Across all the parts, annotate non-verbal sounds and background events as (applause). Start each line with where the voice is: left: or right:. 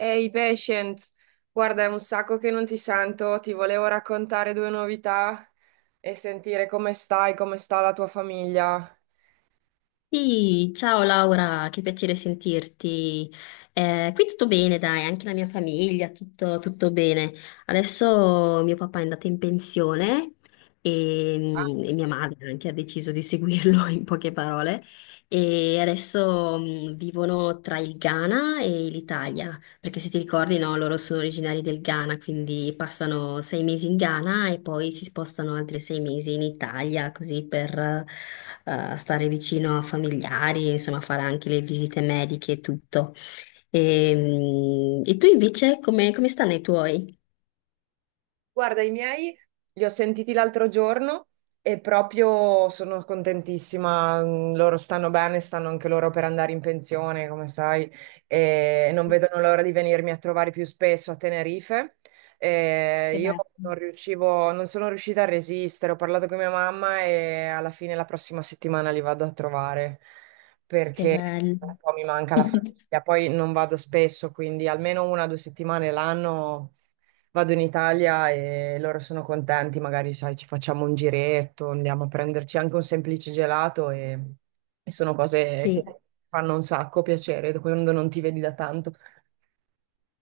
right: Ehi, patient, guarda, è un sacco che non ti sento, ti volevo raccontare due novità e sentire come stai, come sta la tua famiglia.
left: Sì, ciao Laura, che piacere sentirti. Qui tutto bene, dai, anche la mia famiglia, tutto, tutto bene. Adesso mio papà è andato in pensione e mia madre anche ha deciso di seguirlo (laughs) in poche parole. E adesso vivono tra il Ghana e l'Italia. Perché se ti ricordi, no, loro sono originari del Ghana, quindi passano 6 mesi in Ghana e poi si spostano altri 6 mesi in Italia, così per stare vicino a familiari, insomma, fare anche le visite mediche e tutto. E tu invece, come stanno i tuoi?
right: Guarda, i miei li ho sentiti l'altro giorno e proprio sono contentissima. Loro stanno bene, stanno anche loro per andare in pensione, come sai, e non vedono l'ora di venirmi a trovare più spesso a Tenerife. E
left: Che
right: io
left: bello,
right: non sono riuscita a resistere. Ho parlato con mia mamma e alla fine la prossima settimana li vado a trovare
left: che
right: perché
left: bello.
right: un po' mi manca la
left: (laughs)
right: famiglia. Poi non vado spesso, quindi almeno 1 o 2 settimane l'anno. Vado in Italia e loro sono contenti, magari sai, ci facciamo un giretto, andiamo a prenderci anche un semplice gelato e sono cose che
left: Sì.
right: fanno un sacco piacere quando non ti vedi da tanto.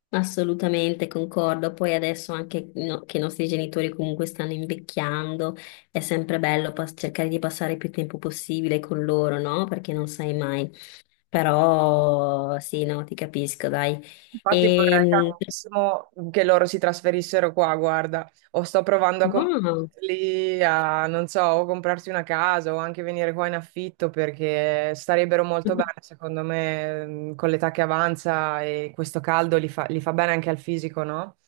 left: Assolutamente concordo, poi adesso anche che i nostri genitori comunque stanno invecchiando, è sempre bello cercare di passare più tempo possibile con loro, no? Perché non sai mai. Però sì, no, ti capisco, dai.
right: Infatti vorrei
left: E,
right: tantissimo che loro si trasferissero qua, guarda, o sto provando a
left: no,
right: convincerli a, non so, o comprarsi una casa o anche venire qua in affitto perché starebbero molto bene,
left: (laughs)
right: secondo me, con l'età che avanza e questo caldo li fa bene anche al fisico, no?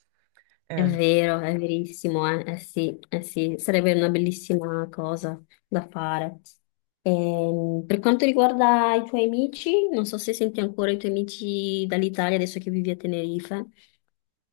left: è
right: Eh.
left: vero, è verissimo, eh sì, sarebbe una bellissima cosa da fare. Per quanto riguarda i tuoi amici, non so se senti ancora i tuoi amici dall'Italia adesso che vivi a Tenerife.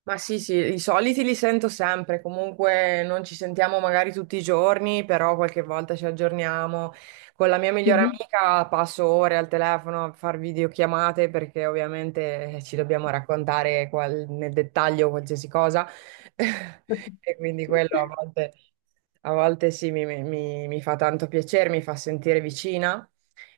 right: Ma sì, sì, i soliti li sento sempre, comunque non ci sentiamo magari tutti i giorni, però qualche volta ci aggiorniamo. Con la mia migliore
left: Mhm.
right: amica passo ore al telefono a far videochiamate perché ovviamente ci dobbiamo raccontare nel dettaglio qualsiasi cosa (laughs) e quindi quello a
left: (laughs)
right: volte, a volte sì mi fa tanto piacere, mi fa sentire vicina.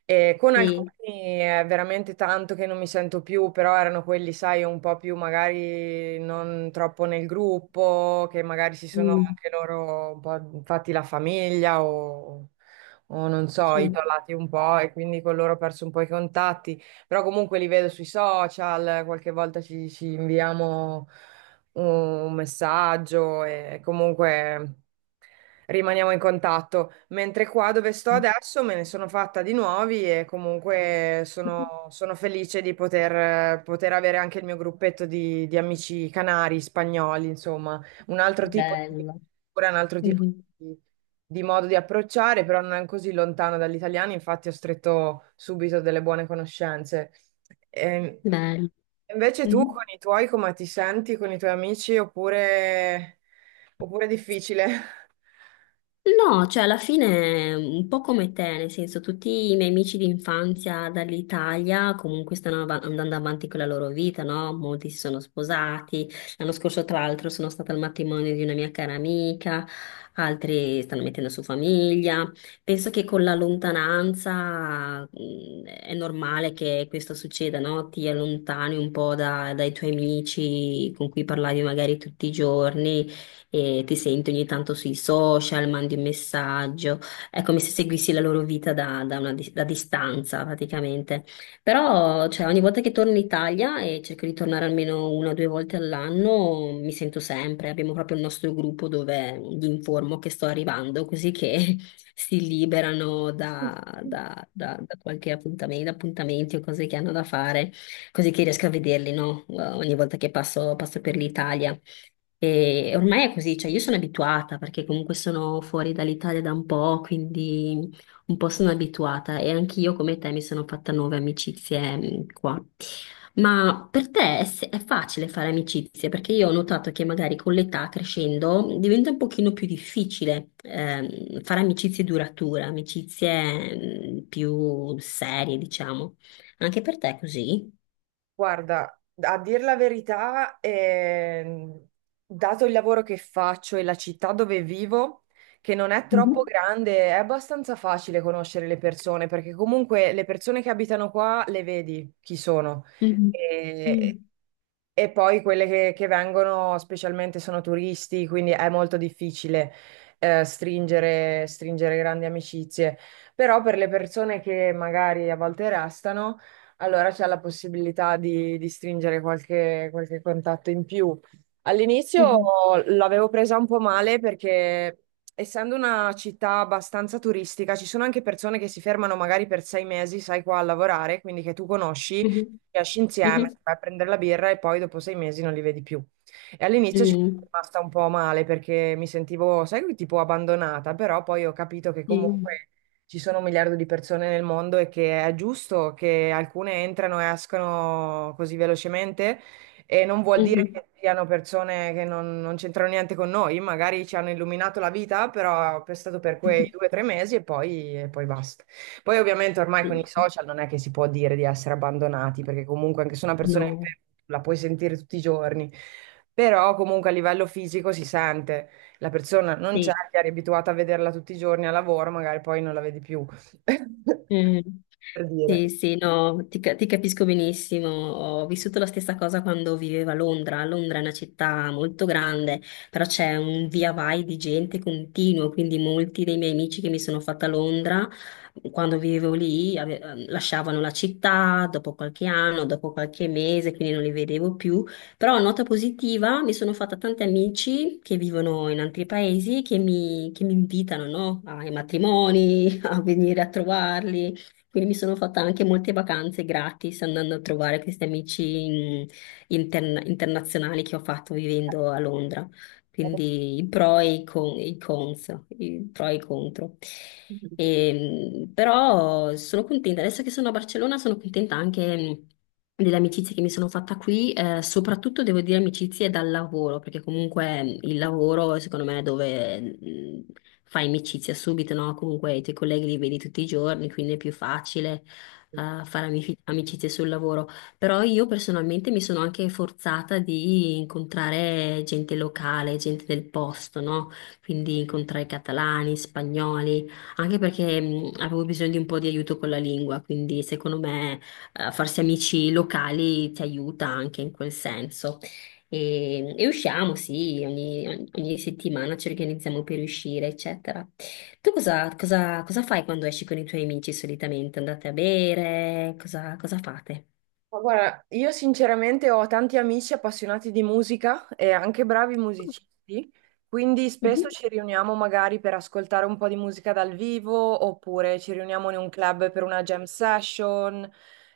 right: E con
left: Sì.
right: alcuni è veramente tanto che non mi sento più, però erano quelli, sai, un po' più magari non troppo nel gruppo, che magari si sono
left: Mm.
right: anche loro un po' fatti la famiglia o non so,
left: Sì.
right: isolati un po' e quindi con loro ho perso un po' i contatti, però comunque li vedo sui social, qualche volta ci inviamo un messaggio e comunque rimaniamo in contatto. Mentre qua dove sto adesso me ne sono fatta di nuovi e comunque sono felice di poter avere anche il mio gruppetto di amici canari, spagnoli, insomma, un altro tipo di
left: Bello.
right: cultura, un altro tipo
left: Mhm.
right: di, di modo di approcciare, però non così lontano dall'italiano, infatti ho stretto subito delle buone conoscenze. Ehm,
left: Bello.
right: Invece tu
left: Mhm.
right: con i tuoi come ti senti, con i tuoi amici, oppure, è difficile? (laughs)
left: No, cioè alla fine un po' come te, nel senso tutti i miei amici d'infanzia dall'Italia comunque stanno andando avanti con la loro vita, no? Molti si sono sposati, l'anno scorso tra l'altro sono stata al matrimonio di una mia cara amica, altri stanno mettendo su famiglia. Penso che con la lontananza è normale che questo succeda, no? Ti allontani un po' dai tuoi amici con cui parlavi magari tutti i giorni e ti senti ogni tanto sui social, mandi un messaggio, è come se seguissi la loro vita da, da una dis- da distanza praticamente. Però cioè, ogni volta che torno in Italia e cerco di tornare almeno una o due volte all'anno, mi sento sempre, abbiamo proprio il nostro gruppo dove gli informo che sto arrivando, così che (laughs) si liberano da qualche appuntamento, appuntamenti o cose che hanno da fare, così che riesco a vederli, no? Ogni volta che passo per l'Italia. E ormai è così, cioè io sono abituata perché comunque sono fuori dall'Italia da un po', quindi un po' sono abituata e anch'io come te mi sono fatta nuove amicizie qua. Ma per te è, se- è facile fare amicizie? Perché io ho notato che magari con l'età crescendo diventa un pochino più difficile fare amicizie durature, amicizie più serie, diciamo. Anche per te è così?
right: Guarda, a dir la verità, dato il lavoro che faccio e la città dove vivo, che non è troppo
left: Mhm,
right: grande, è abbastanza facile conoscere le persone, perché comunque le persone che abitano qua le vedi chi sono.
left: mhm. Mm.
right: E, e poi quelle che vengono specialmente sono turisti, quindi è molto difficile, stringere grandi amicizie. Però per le persone che magari a volte restano allora c'è la possibilità di stringere qualche contatto in più. All'inizio
left: Mhm,
right: l'avevo presa un po' male perché, essendo una città abbastanza turistica, ci sono anche persone che si fermano magari per 6 mesi, sai, qua a lavorare, quindi che tu conosci,
left: mhm,
right: che esci insieme,
left: mhm.
right: vai a prendere la birra e poi dopo 6 mesi non li vedi più. E all'inizio ci sono
left: Mm,
right: rimasta un po' male perché mi sentivo, sai, tipo abbandonata, però poi ho capito che
left: sì.
right: comunque ci sono un miliardo di persone nel mondo e che è giusto che alcune entrano e escano così velocemente e non vuol dire
left: Mhm.
right: che siano persone che non c'entrano niente con noi, magari ci hanno illuminato la vita, però è stato per quei due
left: (laughs)
right: o tre mesi e poi basta. Poi ovviamente ormai con i
left: Sì.
right: social non è che si può dire di essere abbandonati, perché comunque anche se una persona è
left: No,
right: inferma, la puoi sentire tutti i giorni, però comunque a livello fisico si sente. La persona non c'è,
left: sì.
right: che eri abituata a vederla tutti i giorni al lavoro, magari poi non la vedi più, (laughs) per
left: Mm.
right: dire.
left: Sì, sì, no, ti capisco benissimo. Ho vissuto la stessa cosa quando vivevo a Londra. Londra è una città molto grande, però c'è un via vai di gente continuo, quindi molti dei miei amici che mi sono fatta a Londra, quando vivevo lì, lasciavano la città dopo qualche anno, dopo qualche mese, quindi non li vedevo più. Però, nota positiva, mi sono fatta tanti amici che vivono in altri paesi che mi invitano, no? Ai matrimoni. (laughs) A venire a trovarli. Quindi mi sono fatta anche molte vacanze gratis andando a trovare questi amici internazionali che ho fatto vivendo a Londra. Quindi i pro e i cons, i pro e i contro. E, però sono contenta, adesso che sono a Barcellona sono contenta anche delle amicizie che mi sono fatta qui, soprattutto devo dire amicizie dal lavoro, perché comunque il lavoro secondo me è dove fai amicizia subito, no? Comunque i tuoi colleghi li vedi tutti i giorni, quindi è più facile fare amicizie sul lavoro. Però io personalmente mi sono anche forzata di incontrare gente locale, gente del posto, no? Quindi incontrare catalani, spagnoli. Anche perché avevo bisogno di un po' di aiuto con la lingua, quindi secondo me farsi amici locali ti aiuta anche in quel senso. E usciamo, sì, ogni settimana ci organizziamo per uscire, eccetera. Tu cosa fai quando esci con i tuoi amici solitamente? Andate a bere? Cosa fate?
right: Ma guarda, io sinceramente ho tanti amici appassionati di musica e anche bravi musicisti, quindi spesso
left: Mhm.
right: ci riuniamo magari per ascoltare un po' di musica dal vivo oppure ci riuniamo in un club per una jam session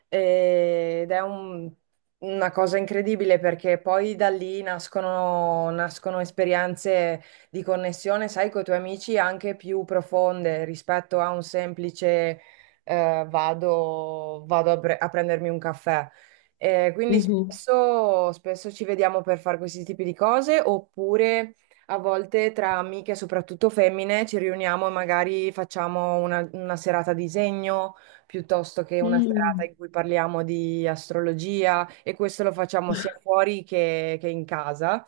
right: ed è una cosa incredibile perché poi da lì nascono esperienze di connessione, sai, con i tuoi amici anche più profonde rispetto a un semplice vado a prendermi un caffè. Quindi
left: Mhm.
right: spesso ci vediamo per fare questi tipi di cose, oppure a volte tra amiche, soprattutto femmine, ci riuniamo e magari facciamo una serata a disegno piuttosto che una serata
left: Mm.
right: in cui parliamo di astrologia e questo lo facciamo sia fuori che in casa.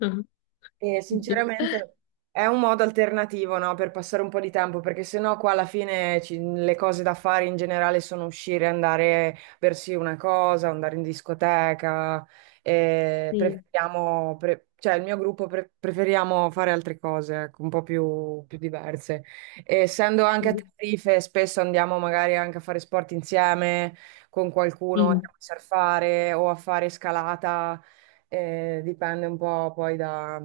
left: (laughs)
right: E sinceramente è un modo alternativo, no, per passare un po' di tempo, perché sennò qua alla fine le cose da fare in generale sono uscire, andare a bersi una cosa, andare in discoteca, e
left: Sì,
right: preferiamo, cioè il mio gruppo preferiamo fare altre cose, ecco, un po' più diverse. E essendo anche a
left: sì.
right: Tenerife, spesso andiamo magari anche a fare sport insieme con qualcuno,
left: Mm.
right: andiamo a surfare o a fare scalata, dipende un po' poi da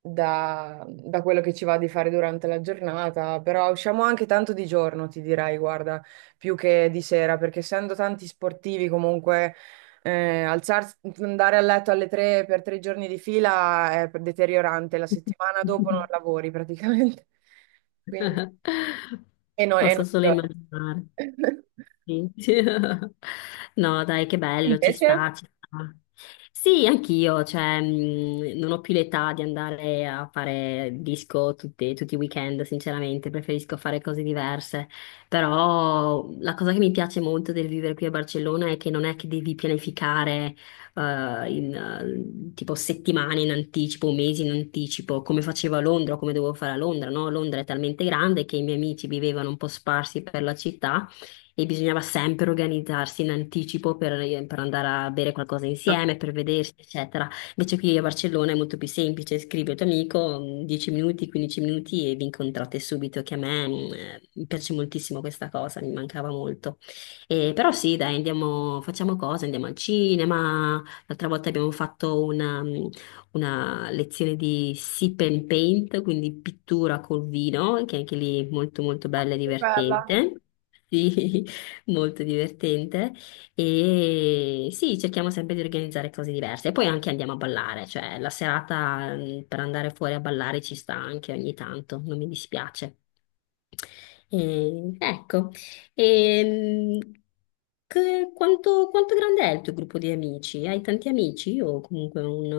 right: da quello che ci va di fare durante la giornata, però usciamo anche tanto di giorno, ti dirai, guarda, più che di sera, perché essendo tanti sportivi comunque alzarsi, andare a letto alle 3 per 3 giorni di fila è deteriorante, la settimana dopo non
left: (laughs)
right: lavori praticamente. (laughs) Quindi,
left: (laughs)
right: e
left: Posso
right: non.
left: solo immaginare.
right: (laughs)
left: Sì. (laughs) No, dai, che bello, ci
right: Invece?
left: sta, ci sta. Sì, anch'io, cioè, non ho più l'età di andare a fare disco tutti i weekend, sinceramente, preferisco fare cose diverse. Però la cosa che mi piace molto del vivere qui a Barcellona è che non è che devi pianificare in tipo settimane in anticipo, mesi in anticipo, come facevo a Londra, o come dovevo fare a Londra, no? Londra è talmente grande che i miei amici vivevano un po' sparsi per la città e bisognava sempre organizzarsi in anticipo per andare a bere qualcosa
right: Ah.
left: insieme, per vedersi, eccetera. Invece qui a Barcellona è molto più semplice, scrivi al tuo amico 10 minuti, 15 minuti e vi incontrate subito, che a me mi piace moltissimo questa cosa, mi mancava molto. Però sì, dai, andiamo, facciamo cose, andiamo al cinema. L'altra volta abbiamo fatto una lezione di sip and paint, quindi pittura col vino, che anche lì è molto molto bella e
right: Bella.
left: divertente. (laughs) Sì. Molto divertente e sì, cerchiamo sempre di organizzare cose diverse e poi anche andiamo a ballare, cioè la serata per andare fuori a ballare ci sta anche ogni tanto, non mi dispiace. E, ecco, e, mh, quanto grande è il tuo gruppo di amici? Hai tanti amici o comunque un,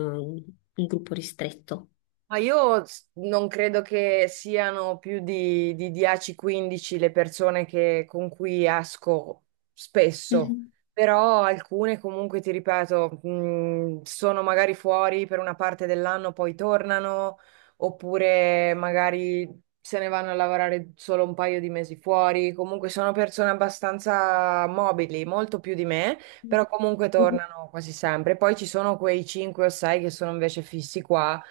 left: un gruppo ristretto?
right: Ma io non credo che siano più di 10-15 le persone con cui esco spesso,
left: Mhm.
right: però alcune comunque, ti ripeto, sono magari fuori per una parte dell'anno, poi tornano, oppure magari se ne vanno a lavorare solo un paio di mesi fuori. Comunque sono persone abbastanza mobili, molto più di me, però comunque
left: Mhm.
right: tornano quasi sempre. Poi ci sono quei 5 o 6 che sono invece fissi qua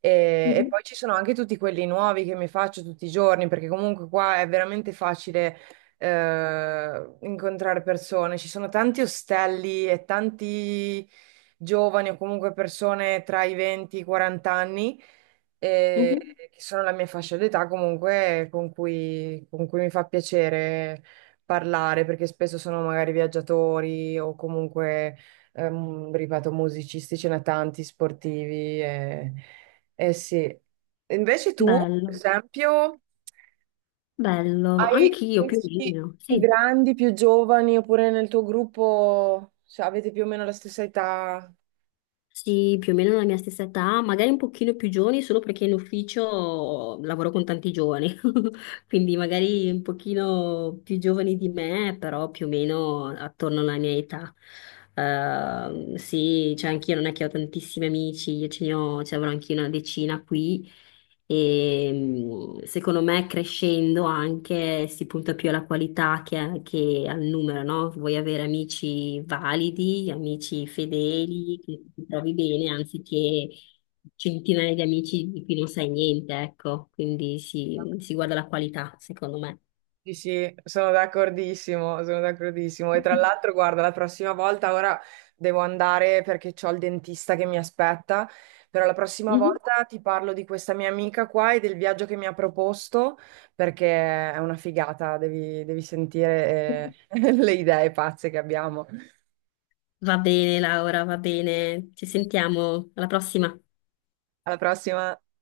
right: e
left: Mhm.
right: poi ci sono anche tutti quelli nuovi che mi faccio tutti i giorni, perché comunque qua è veramente facile incontrare persone. Ci sono tanti ostelli e tanti giovani o comunque persone tra i 20 e i 40 anni, eh,
left: Mhm.
right: che sono la mia fascia d'età comunque con cui mi fa piacere parlare, perché spesso sono magari viaggiatori o comunque, ripeto, musicisti, ce ne tanti, sportivi. Eh sì. Invece tu, per
left: Bello,
right: esempio,
left: bello,
right: hai
left: anch'io più o
right: amici
left: meno,
right: più
left: sì.
right: grandi, più giovani, oppure nel tuo gruppo, cioè, avete più o meno la stessa età?
left: Sì, più o meno la mia stessa età, magari un pochino più giovani, solo perché in ufficio lavoro con tanti giovani, (laughs) quindi magari un pochino più giovani di me, però più o meno attorno alla mia età. Sì, cioè anch'io non è che ho tantissimi amici, io ce ne ho, ce ne avrò anch'io una decina qui, e secondo me crescendo anche si punta più alla qualità che al numero, no? Vuoi avere amici validi, amici fedeli, che ti trovi bene, anziché centinaia di amici di cui non sai niente, ecco. Quindi si guarda la qualità, secondo me.
right: Sì, sì, sono d'accordissimo, sono d'accordissimo. E tra l'altro, guarda, la prossima volta, ora devo andare perché ho il dentista che mi aspetta, però la prossima
left: Mhm.
right: volta ti parlo di questa mia amica qua e del viaggio che mi ha proposto, perché è una figata, devi sentire (laughs) le idee pazze che abbiamo.
left: Va bene, Laura, va bene. Ci sentiamo alla prossima.
right: Alla prossima.